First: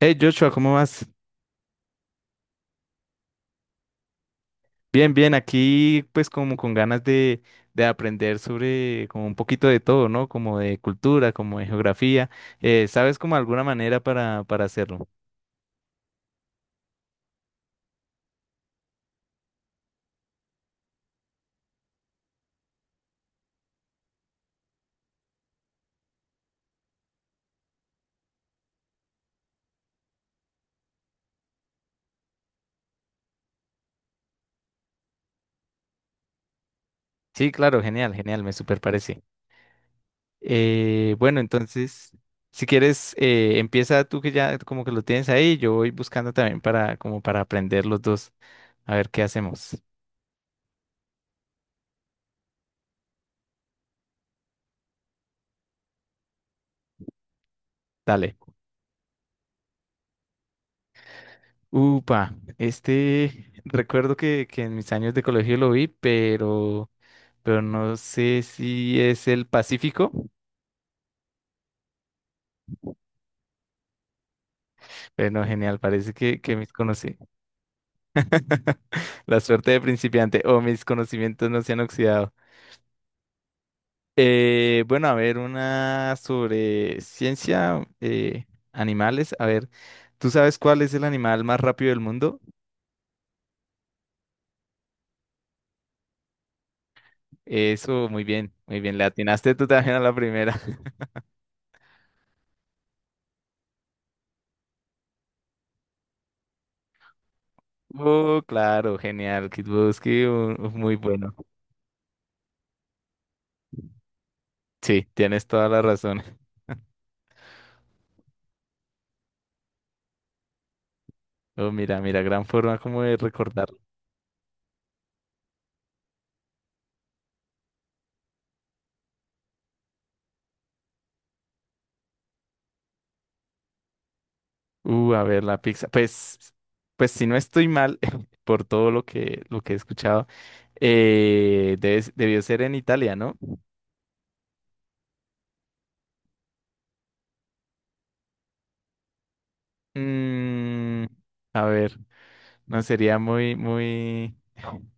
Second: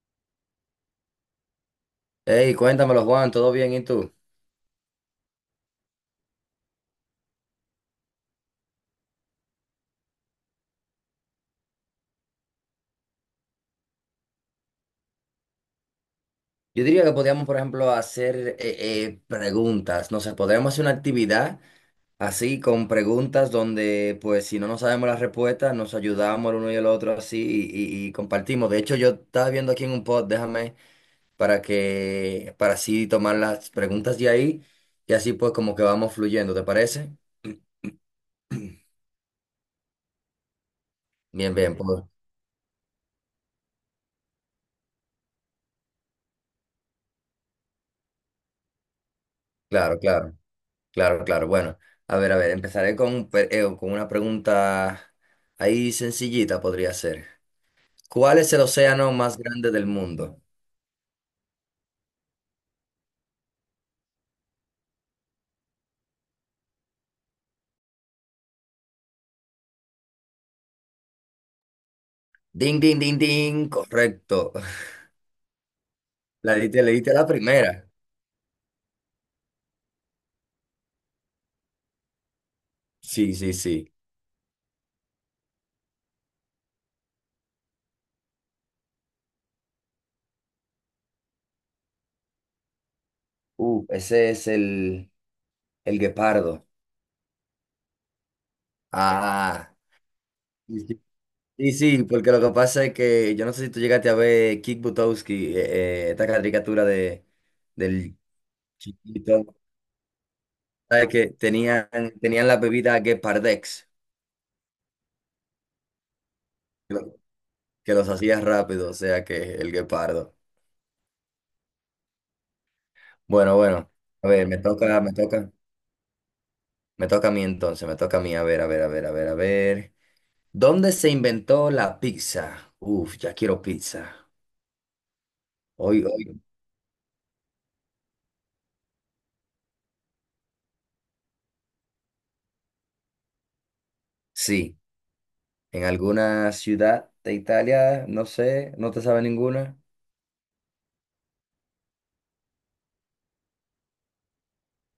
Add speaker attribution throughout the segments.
Speaker 1: Hey Joshua, ¿cómo vas?
Speaker 2: Hey, cuéntamelo, Juan, ¿todo bien? ¿Y tú?
Speaker 1: Bien, bien, aquí pues como con ganas de aprender sobre como un poquito de todo, ¿no? Como de cultura, como de geografía. ¿Sabes como alguna manera para hacerlo?
Speaker 2: Yo diría que podríamos, por ejemplo, hacer preguntas, no sé, podríamos hacer una actividad así con preguntas donde, pues, si no nos sabemos las respuestas, nos ayudamos el uno y el otro así y compartimos. De hecho, yo estaba viendo aquí en un pod, déjame, para así tomar las preguntas de ahí y así pues como que vamos fluyendo, ¿te parece?
Speaker 1: Sí, claro, genial, genial, me super parece. Bueno,
Speaker 2: Bien, bien, pues,
Speaker 1: entonces, si quieres, empieza tú que ya como que lo tienes ahí, yo voy buscando también para como para aprender los dos. A ver qué hacemos.
Speaker 2: claro, claro. Claro, claro. Bueno, a ver, empezaré con una pregunta ahí sencillita, podría ser.
Speaker 1: Dale.
Speaker 2: ¿Cuál es el océano más grande del mundo?
Speaker 1: Upa, este recuerdo que en mis años de colegio lo vi, pero no sé si es el Pacífico.
Speaker 2: Ding, ding, ding, ding. Correcto.
Speaker 1: Bueno, genial, parece que,
Speaker 2: La
Speaker 1: que mis
Speaker 2: diste, le diste
Speaker 1: conocí.
Speaker 2: a la primera.
Speaker 1: La suerte de principiante o mis conocimientos no se han oxidado.
Speaker 2: Sí, sí, sí.
Speaker 1: Bueno, a ver, una sobre ciencia, animales. A ver, ¿tú sabes cuál es el animal más rápido del mundo?
Speaker 2: Uh, ese es el, el guepardo.
Speaker 1: Eso, muy bien, muy bien. Le atinaste tú
Speaker 2: Ah.
Speaker 1: también a la primera.
Speaker 2: Sí, sí, sí, sí, porque lo que pasa es que yo no sé si tú llegaste a ver Kick Butowski, esta caricatura del
Speaker 1: Oh, claro, genial,
Speaker 2: chiquito,
Speaker 1: Kit Buski, muy
Speaker 2: ¿sabes?
Speaker 1: bueno.
Speaker 2: Tenían la bebida Gepardex.
Speaker 1: Sí, tienes toda la razón.
Speaker 2: lo- que los hacías rápido, o sea que el guepardo.
Speaker 1: Oh, mira, mira, gran forma como de
Speaker 2: Bueno,
Speaker 1: recordar.
Speaker 2: bueno, a ver, me toca a mí entonces, me toca a mí, a ver, a ver, a ver, a ver, a ver. ¿Dónde se inventó la pizza? Uf, ya quiero pizza.
Speaker 1: A ver, la pizza.
Speaker 2: Hoy, hoy,
Speaker 1: Pues si no estoy mal por todo lo que he escuchado, debió ser en Italia, ¿no?
Speaker 2: sí, en alguna ciudad de Italia, no sé, no te sabe ninguna.
Speaker 1: Mm, a ver, no sería muy, muy.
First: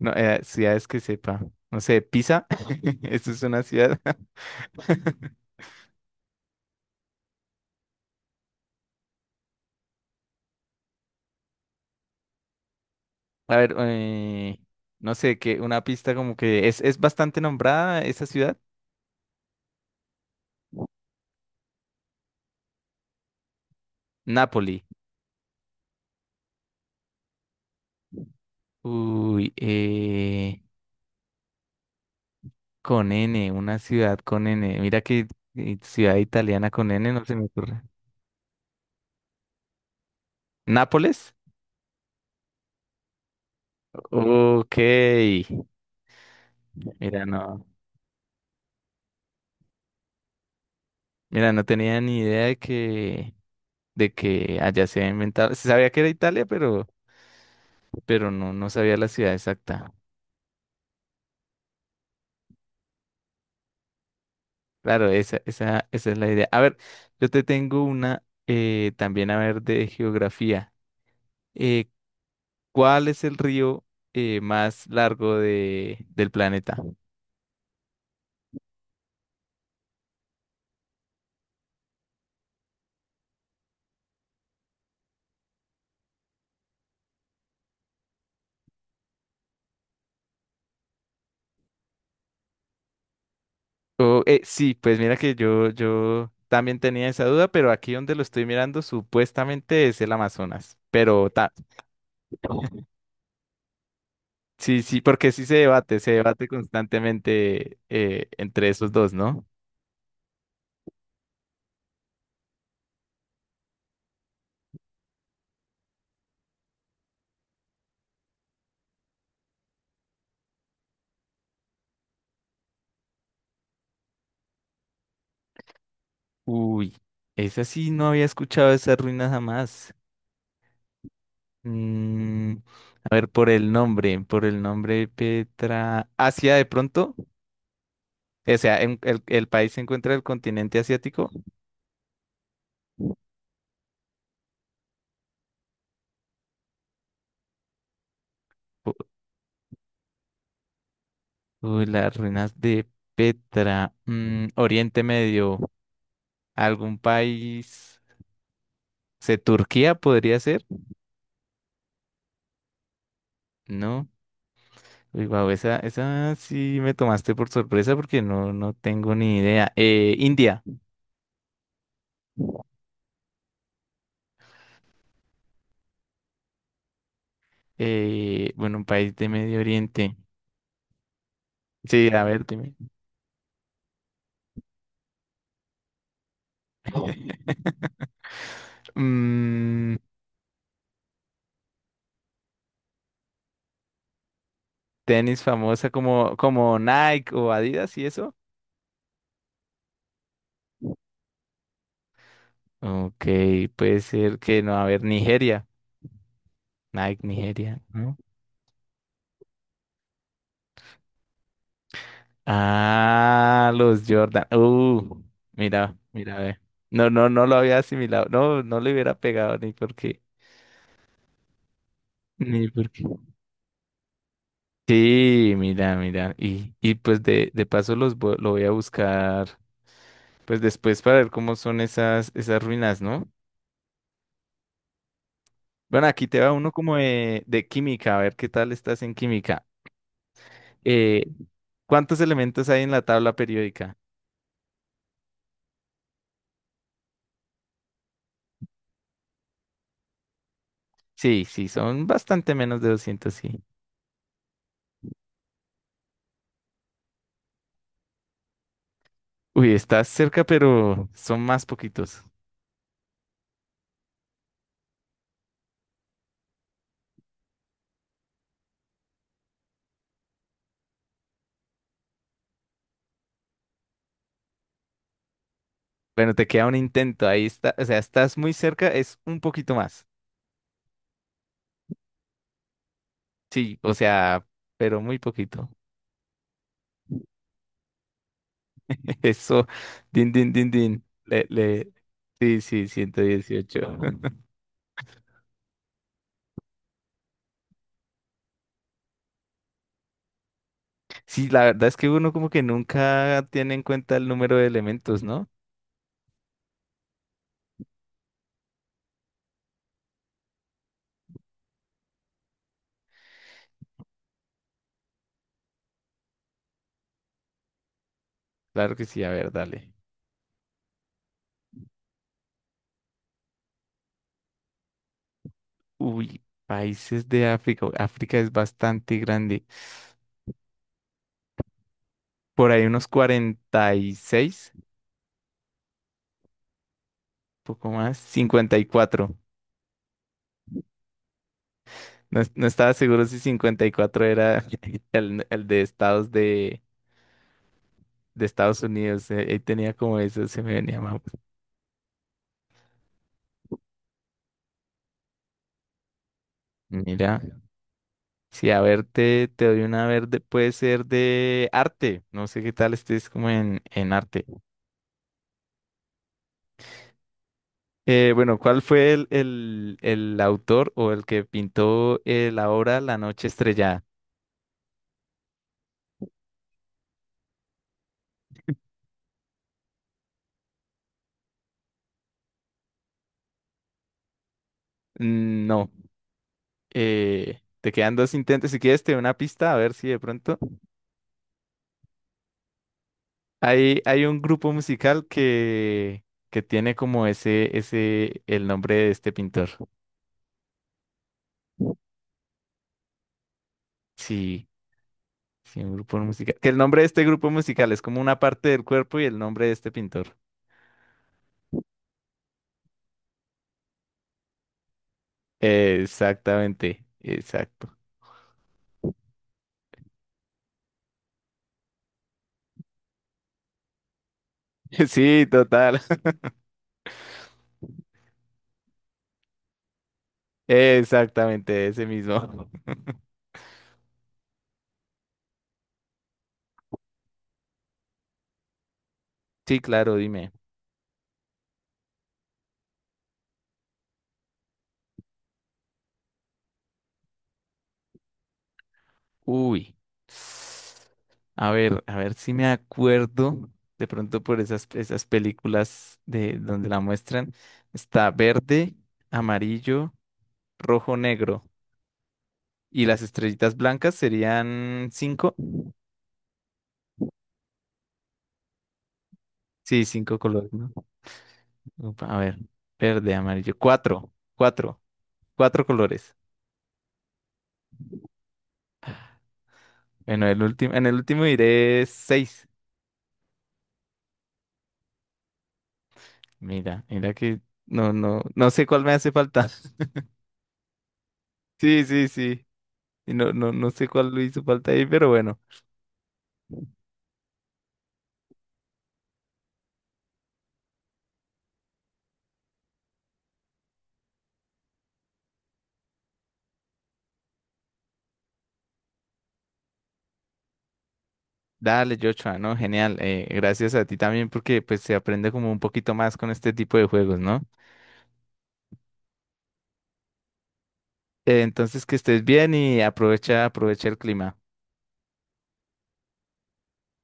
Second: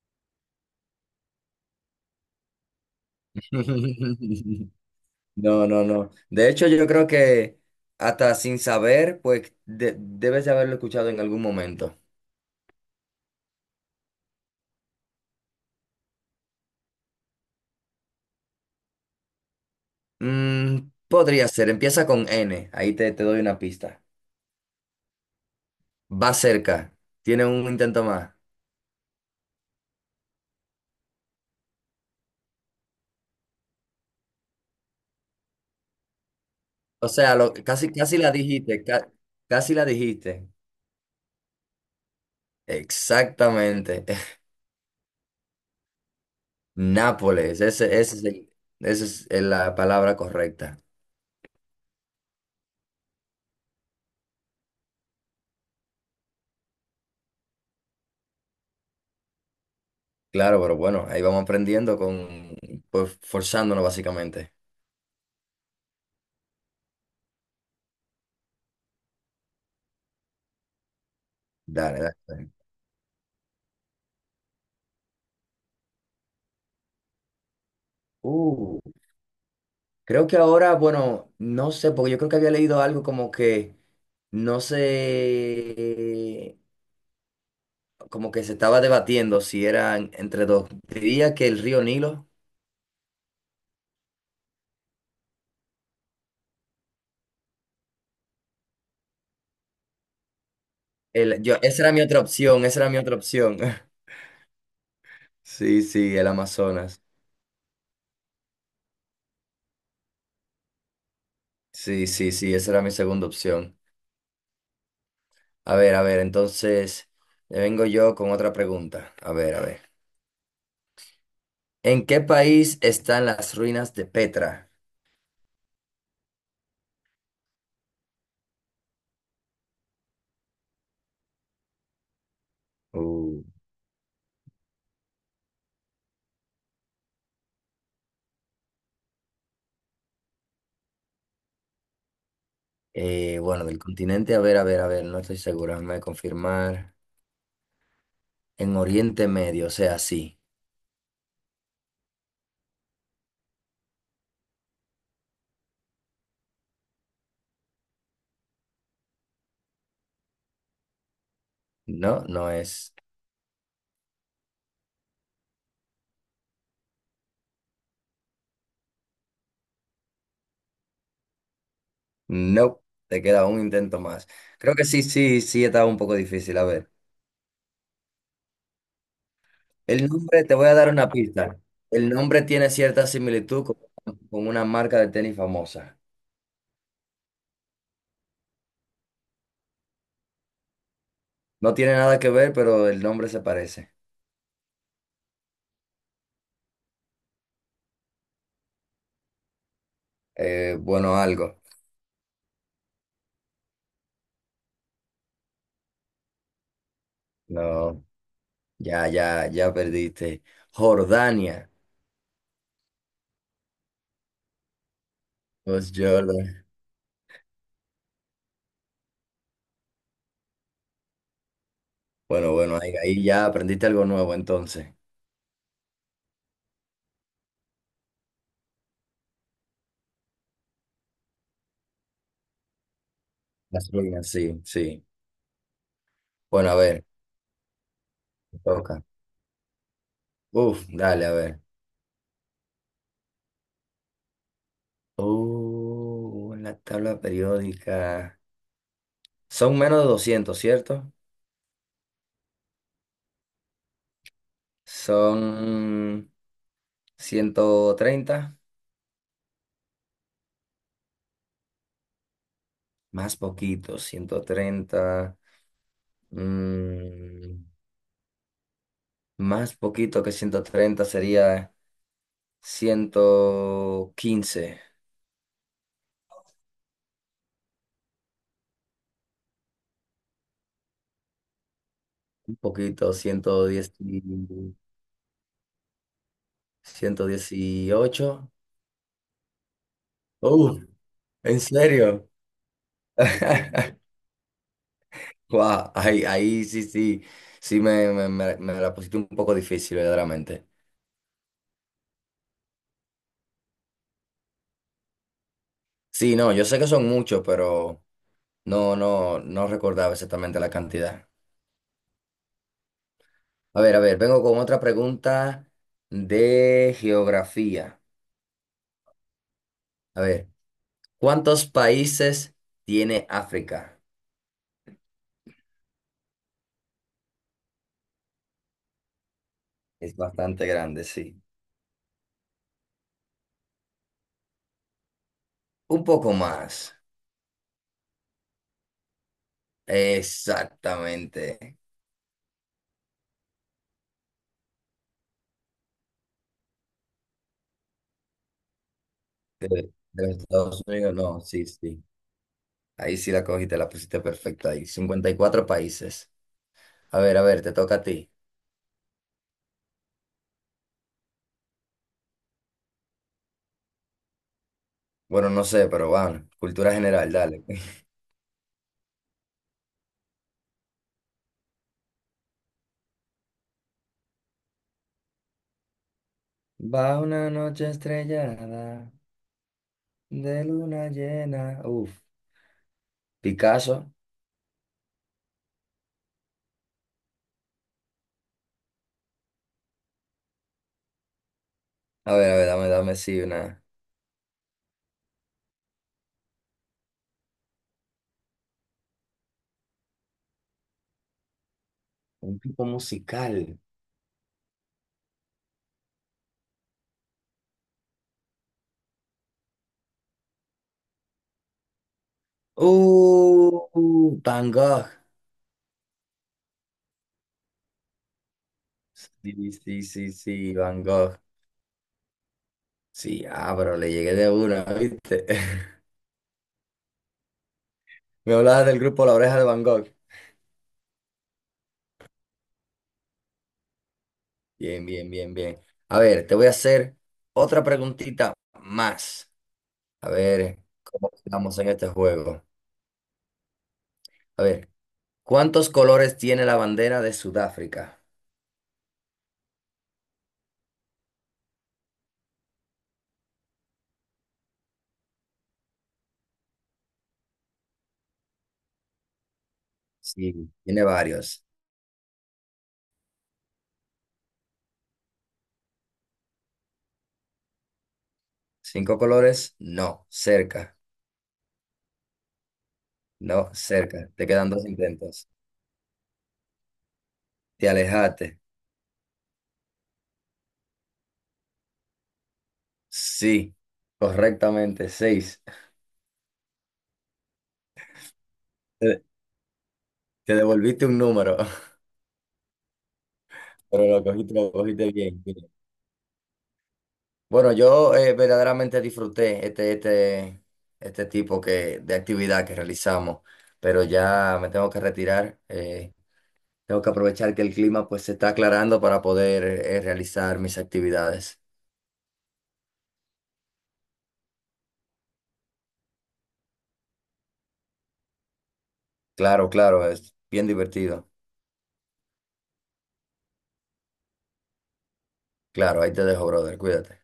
Speaker 1: No, ciudades que sepa. No sé, Pisa. Eso es una ciudad.
Speaker 2: No, no, no. De hecho, yo creo que hasta sin saber, pues debes de haberlo escuchado en algún momento.
Speaker 1: A ver, no sé, que una pista como que es bastante nombrada esa ciudad.
Speaker 2: Mm, podría ser, empieza con N, ahí te doy una pista.
Speaker 1: Nápoli.
Speaker 2: Va cerca, tiene un intento más.
Speaker 1: Uy. Con N, una ciudad con N. Mira que ciudad italiana con
Speaker 2: O
Speaker 1: N no se
Speaker 2: sea,
Speaker 1: me
Speaker 2: lo,
Speaker 1: ocurre.
Speaker 2: casi, casi la dijiste, casi la dijiste.
Speaker 1: ¿Nápoles?
Speaker 2: Exactamente.
Speaker 1: Ok. Mira,
Speaker 2: Nápoles,
Speaker 1: no.
Speaker 2: esa es la palabra correcta.
Speaker 1: Mira, no tenía ni idea de que allá se había inventado. Se sabía que era Italia, pero no, no sabía la ciudad exacta.
Speaker 2: Claro, pero bueno, ahí vamos aprendiendo con, pues forzándonos básicamente.
Speaker 1: Claro, esa es la idea. A ver, yo te tengo una también, a ver, de geografía. Eh,
Speaker 2: Dale, dale, dale.
Speaker 1: ¿Cuál es el río más largo del planeta?
Speaker 2: Uh, creo que ahora, bueno, no sé, porque yo creo que había leído algo como que no sé, como que se estaba debatiendo si eran entre dos. Diría que el río Nilo.
Speaker 1: Oh, sí, pues mira que yo también tenía esa duda, pero aquí donde lo estoy mirando supuestamente es el Amazonas.
Speaker 2: El, yo, esa era mi otra opción.
Speaker 1: Sí, sí, porque sí se
Speaker 2: Sí,
Speaker 1: debate, se
Speaker 2: sí, el
Speaker 1: debate
Speaker 2: Amazonas.
Speaker 1: constantemente entre esos dos, ¿no?
Speaker 2: Sí, sí, sí, esa era mi segunda opción. A ver, entonces le vengo yo con otra pregunta. A ver, a ver. ¿En qué país están las ruinas de Petra?
Speaker 1: Uy, esa sí no había escuchado esa ruina jamás. Mm, a ver,
Speaker 2: Uh,
Speaker 1: por el nombre Petra. ¿Asia de pronto? O sea, el país se encuentra en el continente asiático.
Speaker 2: bueno, del continente, a ver, a ver, a ver, no estoy seguro, déjame confirmar. En
Speaker 1: U-
Speaker 2: Oriente Medio, o sea, sí.
Speaker 1: Uy, las ruinas de Petra. Oriente Medio. ¿Algún país? ¿Se Turquía podría ser?
Speaker 2: No, no es.
Speaker 1: No. Uy, wow, esa sí me tomaste por sorpresa porque no, no tengo ni idea. India.
Speaker 2: No, te queda un intento más. Creo que sí, sí, sí, estaba un poco difícil. A ver,
Speaker 1: Bueno, un país de Medio
Speaker 2: el
Speaker 1: Oriente.
Speaker 2: nombre, te voy a dar una pista.
Speaker 1: Sí,
Speaker 2: El
Speaker 1: a
Speaker 2: nombre
Speaker 1: ver,
Speaker 2: tiene
Speaker 1: dime.
Speaker 2: cierta similitud con una marca de tenis famosa.
Speaker 1: Mm,
Speaker 2: No tiene nada que ver, pero el nombre se parece.
Speaker 1: tenis famosa como Nike o Adidas y eso.
Speaker 2: Bueno, algo.
Speaker 1: Ok, puede ser que no, a ver, Nigeria. Nike, Nigeria,
Speaker 2: No,
Speaker 1: ¿no?
Speaker 2: ya, ya, ya perdiste. Jordania.
Speaker 1: Ah, los Jordan.
Speaker 2: Pues
Speaker 1: Mira, mira, ve.
Speaker 2: Jordan.
Speaker 1: No, no, no lo había asimilado. No, no le hubiera pegado ni porque,
Speaker 2: Bueno,
Speaker 1: ni
Speaker 2: bueno, ahí,
Speaker 1: porque.
Speaker 2: ahí ya aprendiste algo nuevo entonces.
Speaker 1: Sí, mira, mira. Y pues de paso los lo voy a buscar, pues después para ver cómo son esas ruinas, ¿no?
Speaker 2: Las ruinas, sí, sí.
Speaker 1: Bueno, aquí te va
Speaker 2: Bueno,
Speaker 1: uno
Speaker 2: a
Speaker 1: como
Speaker 2: ver,
Speaker 1: de química, a ver qué
Speaker 2: te
Speaker 1: tal estás
Speaker 2: toca.
Speaker 1: en química.
Speaker 2: Uf,
Speaker 1: Eh,
Speaker 2: dale, a ver.
Speaker 1: ¿Cuántos elementos hay en la tabla periódica?
Speaker 2: Oh, en la tabla periódica. Son menos de 200, ¿cierto?
Speaker 1: Sí, sí, son bastante menos de 200. Sí.
Speaker 2: Son ciento treinta,
Speaker 1: Uy, estás cerca, pero son más poquitos.
Speaker 2: más poquito, 130. Mm, más poquito que 130 sería 115,
Speaker 1: Bueno, te queda un intento, ahí está, o sea, estás muy cerca, es un poquito más.
Speaker 2: un poquito, ciento
Speaker 1: Sí, o
Speaker 2: diez,
Speaker 1: sea, pero muy poquito.
Speaker 2: 118.
Speaker 1: Eso, din, din, din,
Speaker 2: Uh,
Speaker 1: din.
Speaker 2: ¿En serio?
Speaker 1: Sí, sí, 118.
Speaker 2: Guau, ahí, ahí sí, sí, sí me la pusiste un poco difícil, verdaderamente.
Speaker 1: Sí, la verdad es que uno como que nunca tiene en cuenta el número de elementos, ¿no?
Speaker 2: Sí, no, yo sé que son muchos, pero no, no, no recordaba exactamente la cantidad. A ver, vengo con otra pregunta de geografía.
Speaker 1: Claro que sí, a ver, dale.
Speaker 2: A ver, ¿cuántos países tiene África?
Speaker 1: Uy, países de África. Uy, África es bastante grande.
Speaker 2: Es bastante grande, sí.
Speaker 1: Por ahí unos 46,
Speaker 2: Un poco más.
Speaker 1: poco más, 54.
Speaker 2: Exactamente.
Speaker 1: No, no estaba seguro si 54 era el de estados de Estados Unidos. Ahí
Speaker 2: De,
Speaker 1: tenía como
Speaker 2: de los
Speaker 1: eso, se me
Speaker 2: Estados
Speaker 1: venía
Speaker 2: Unidos,
Speaker 1: más.
Speaker 2: no, sí, sí. Ahí sí la cogiste, la pusiste perfecta ahí. 54 países.
Speaker 1: Mira,
Speaker 2: A ver, te toca a ti.
Speaker 1: si a ver, te doy una verde, puede ser de arte. No sé qué tal estés como en arte.
Speaker 2: Bueno, no sé, pero van. Cultura general, dale.
Speaker 1: Bueno, ¿cuál fue el autor o el que pintó la obra La Noche Estrellada?
Speaker 2: Va una noche estrellada de luna llena. Uf. Picasso.
Speaker 1: Mm, no, te quedan dos intentos. Si quieres, te doy una pista, a ver si de pronto.
Speaker 2: A ver, dame, dame, sí, una.
Speaker 1: Hay un grupo musical que tiene como el nombre de este pintor.
Speaker 2: Un tipo musical.
Speaker 1: Sí, sí, un grupo musical. Que el nombre de este grupo musical es como una parte del cuerpo y el nombre de este pintor.
Speaker 2: Van Gogh.
Speaker 1: Exactamente, exacto.
Speaker 2: Sí, sí, sí, sí, Van Gogh. Sí, ah, pero le llegué de una,
Speaker 1: Sí,
Speaker 2: ¿viste?
Speaker 1: total.
Speaker 2: Me hablabas del grupo La Oreja de Van Gogh.
Speaker 1: Exactamente, ese mismo.
Speaker 2: Bien, bien, bien, bien. A ver, te voy a hacer otra preguntita más.
Speaker 1: Sí, claro,
Speaker 2: A
Speaker 1: dime.
Speaker 2: ver, ¿cómo estamos en este juego? A ver, ¿cuántos colores tiene la bandera de Sudáfrica?
Speaker 1: Uy. A ver si me acuerdo. De pronto por esas películas de donde la muestran. Está verde, amarillo,
Speaker 2: Sí, tiene
Speaker 1: rojo,
Speaker 2: varios.
Speaker 1: negro. Y las estrellitas blancas serían cinco.
Speaker 2: ¿Cinco colores?
Speaker 1: Sí,
Speaker 2: No,
Speaker 1: cinco colores, ¿no?
Speaker 2: cerca.
Speaker 1: Upa, a ver, verde,
Speaker 2: No,
Speaker 1: amarillo.
Speaker 2: cerca. Te quedan dos intentos.
Speaker 1: Cuatro colores.
Speaker 2: Te alejaste.
Speaker 1: Bueno, el último, en el último diré seis.
Speaker 2: Sí, correctamente, seis.
Speaker 1: Mira, mira que no, no, no sé cuál me
Speaker 2: Te,
Speaker 1: hace falta.
Speaker 2: te devolviste un número,
Speaker 1: Sí, sí, sí. Y no, no, no sé
Speaker 2: pero
Speaker 1: cuál le hizo
Speaker 2: lo
Speaker 1: falta ahí,
Speaker 2: cogiste
Speaker 1: pero
Speaker 2: bien, bien.
Speaker 1: bueno.
Speaker 2: Bueno, yo verdaderamente disfruté este tipo que, de actividad que realizamos, pero ya me tengo que retirar. Tengo que aprovechar que el clima pues se está aclarando para poder realizar mis actividades.
Speaker 1: Dale, Joshua, ¿no? Genial. Gracias a ti también porque pues se aprende como un poquito más con este tipo de juegos, ¿no?
Speaker 2: Claro, claro, es bien divertido.
Speaker 1: Entonces que estés bien y aprovecha, aprovecha el clima.
Speaker 2: Claro, ahí te dejo, brother. Cuídate.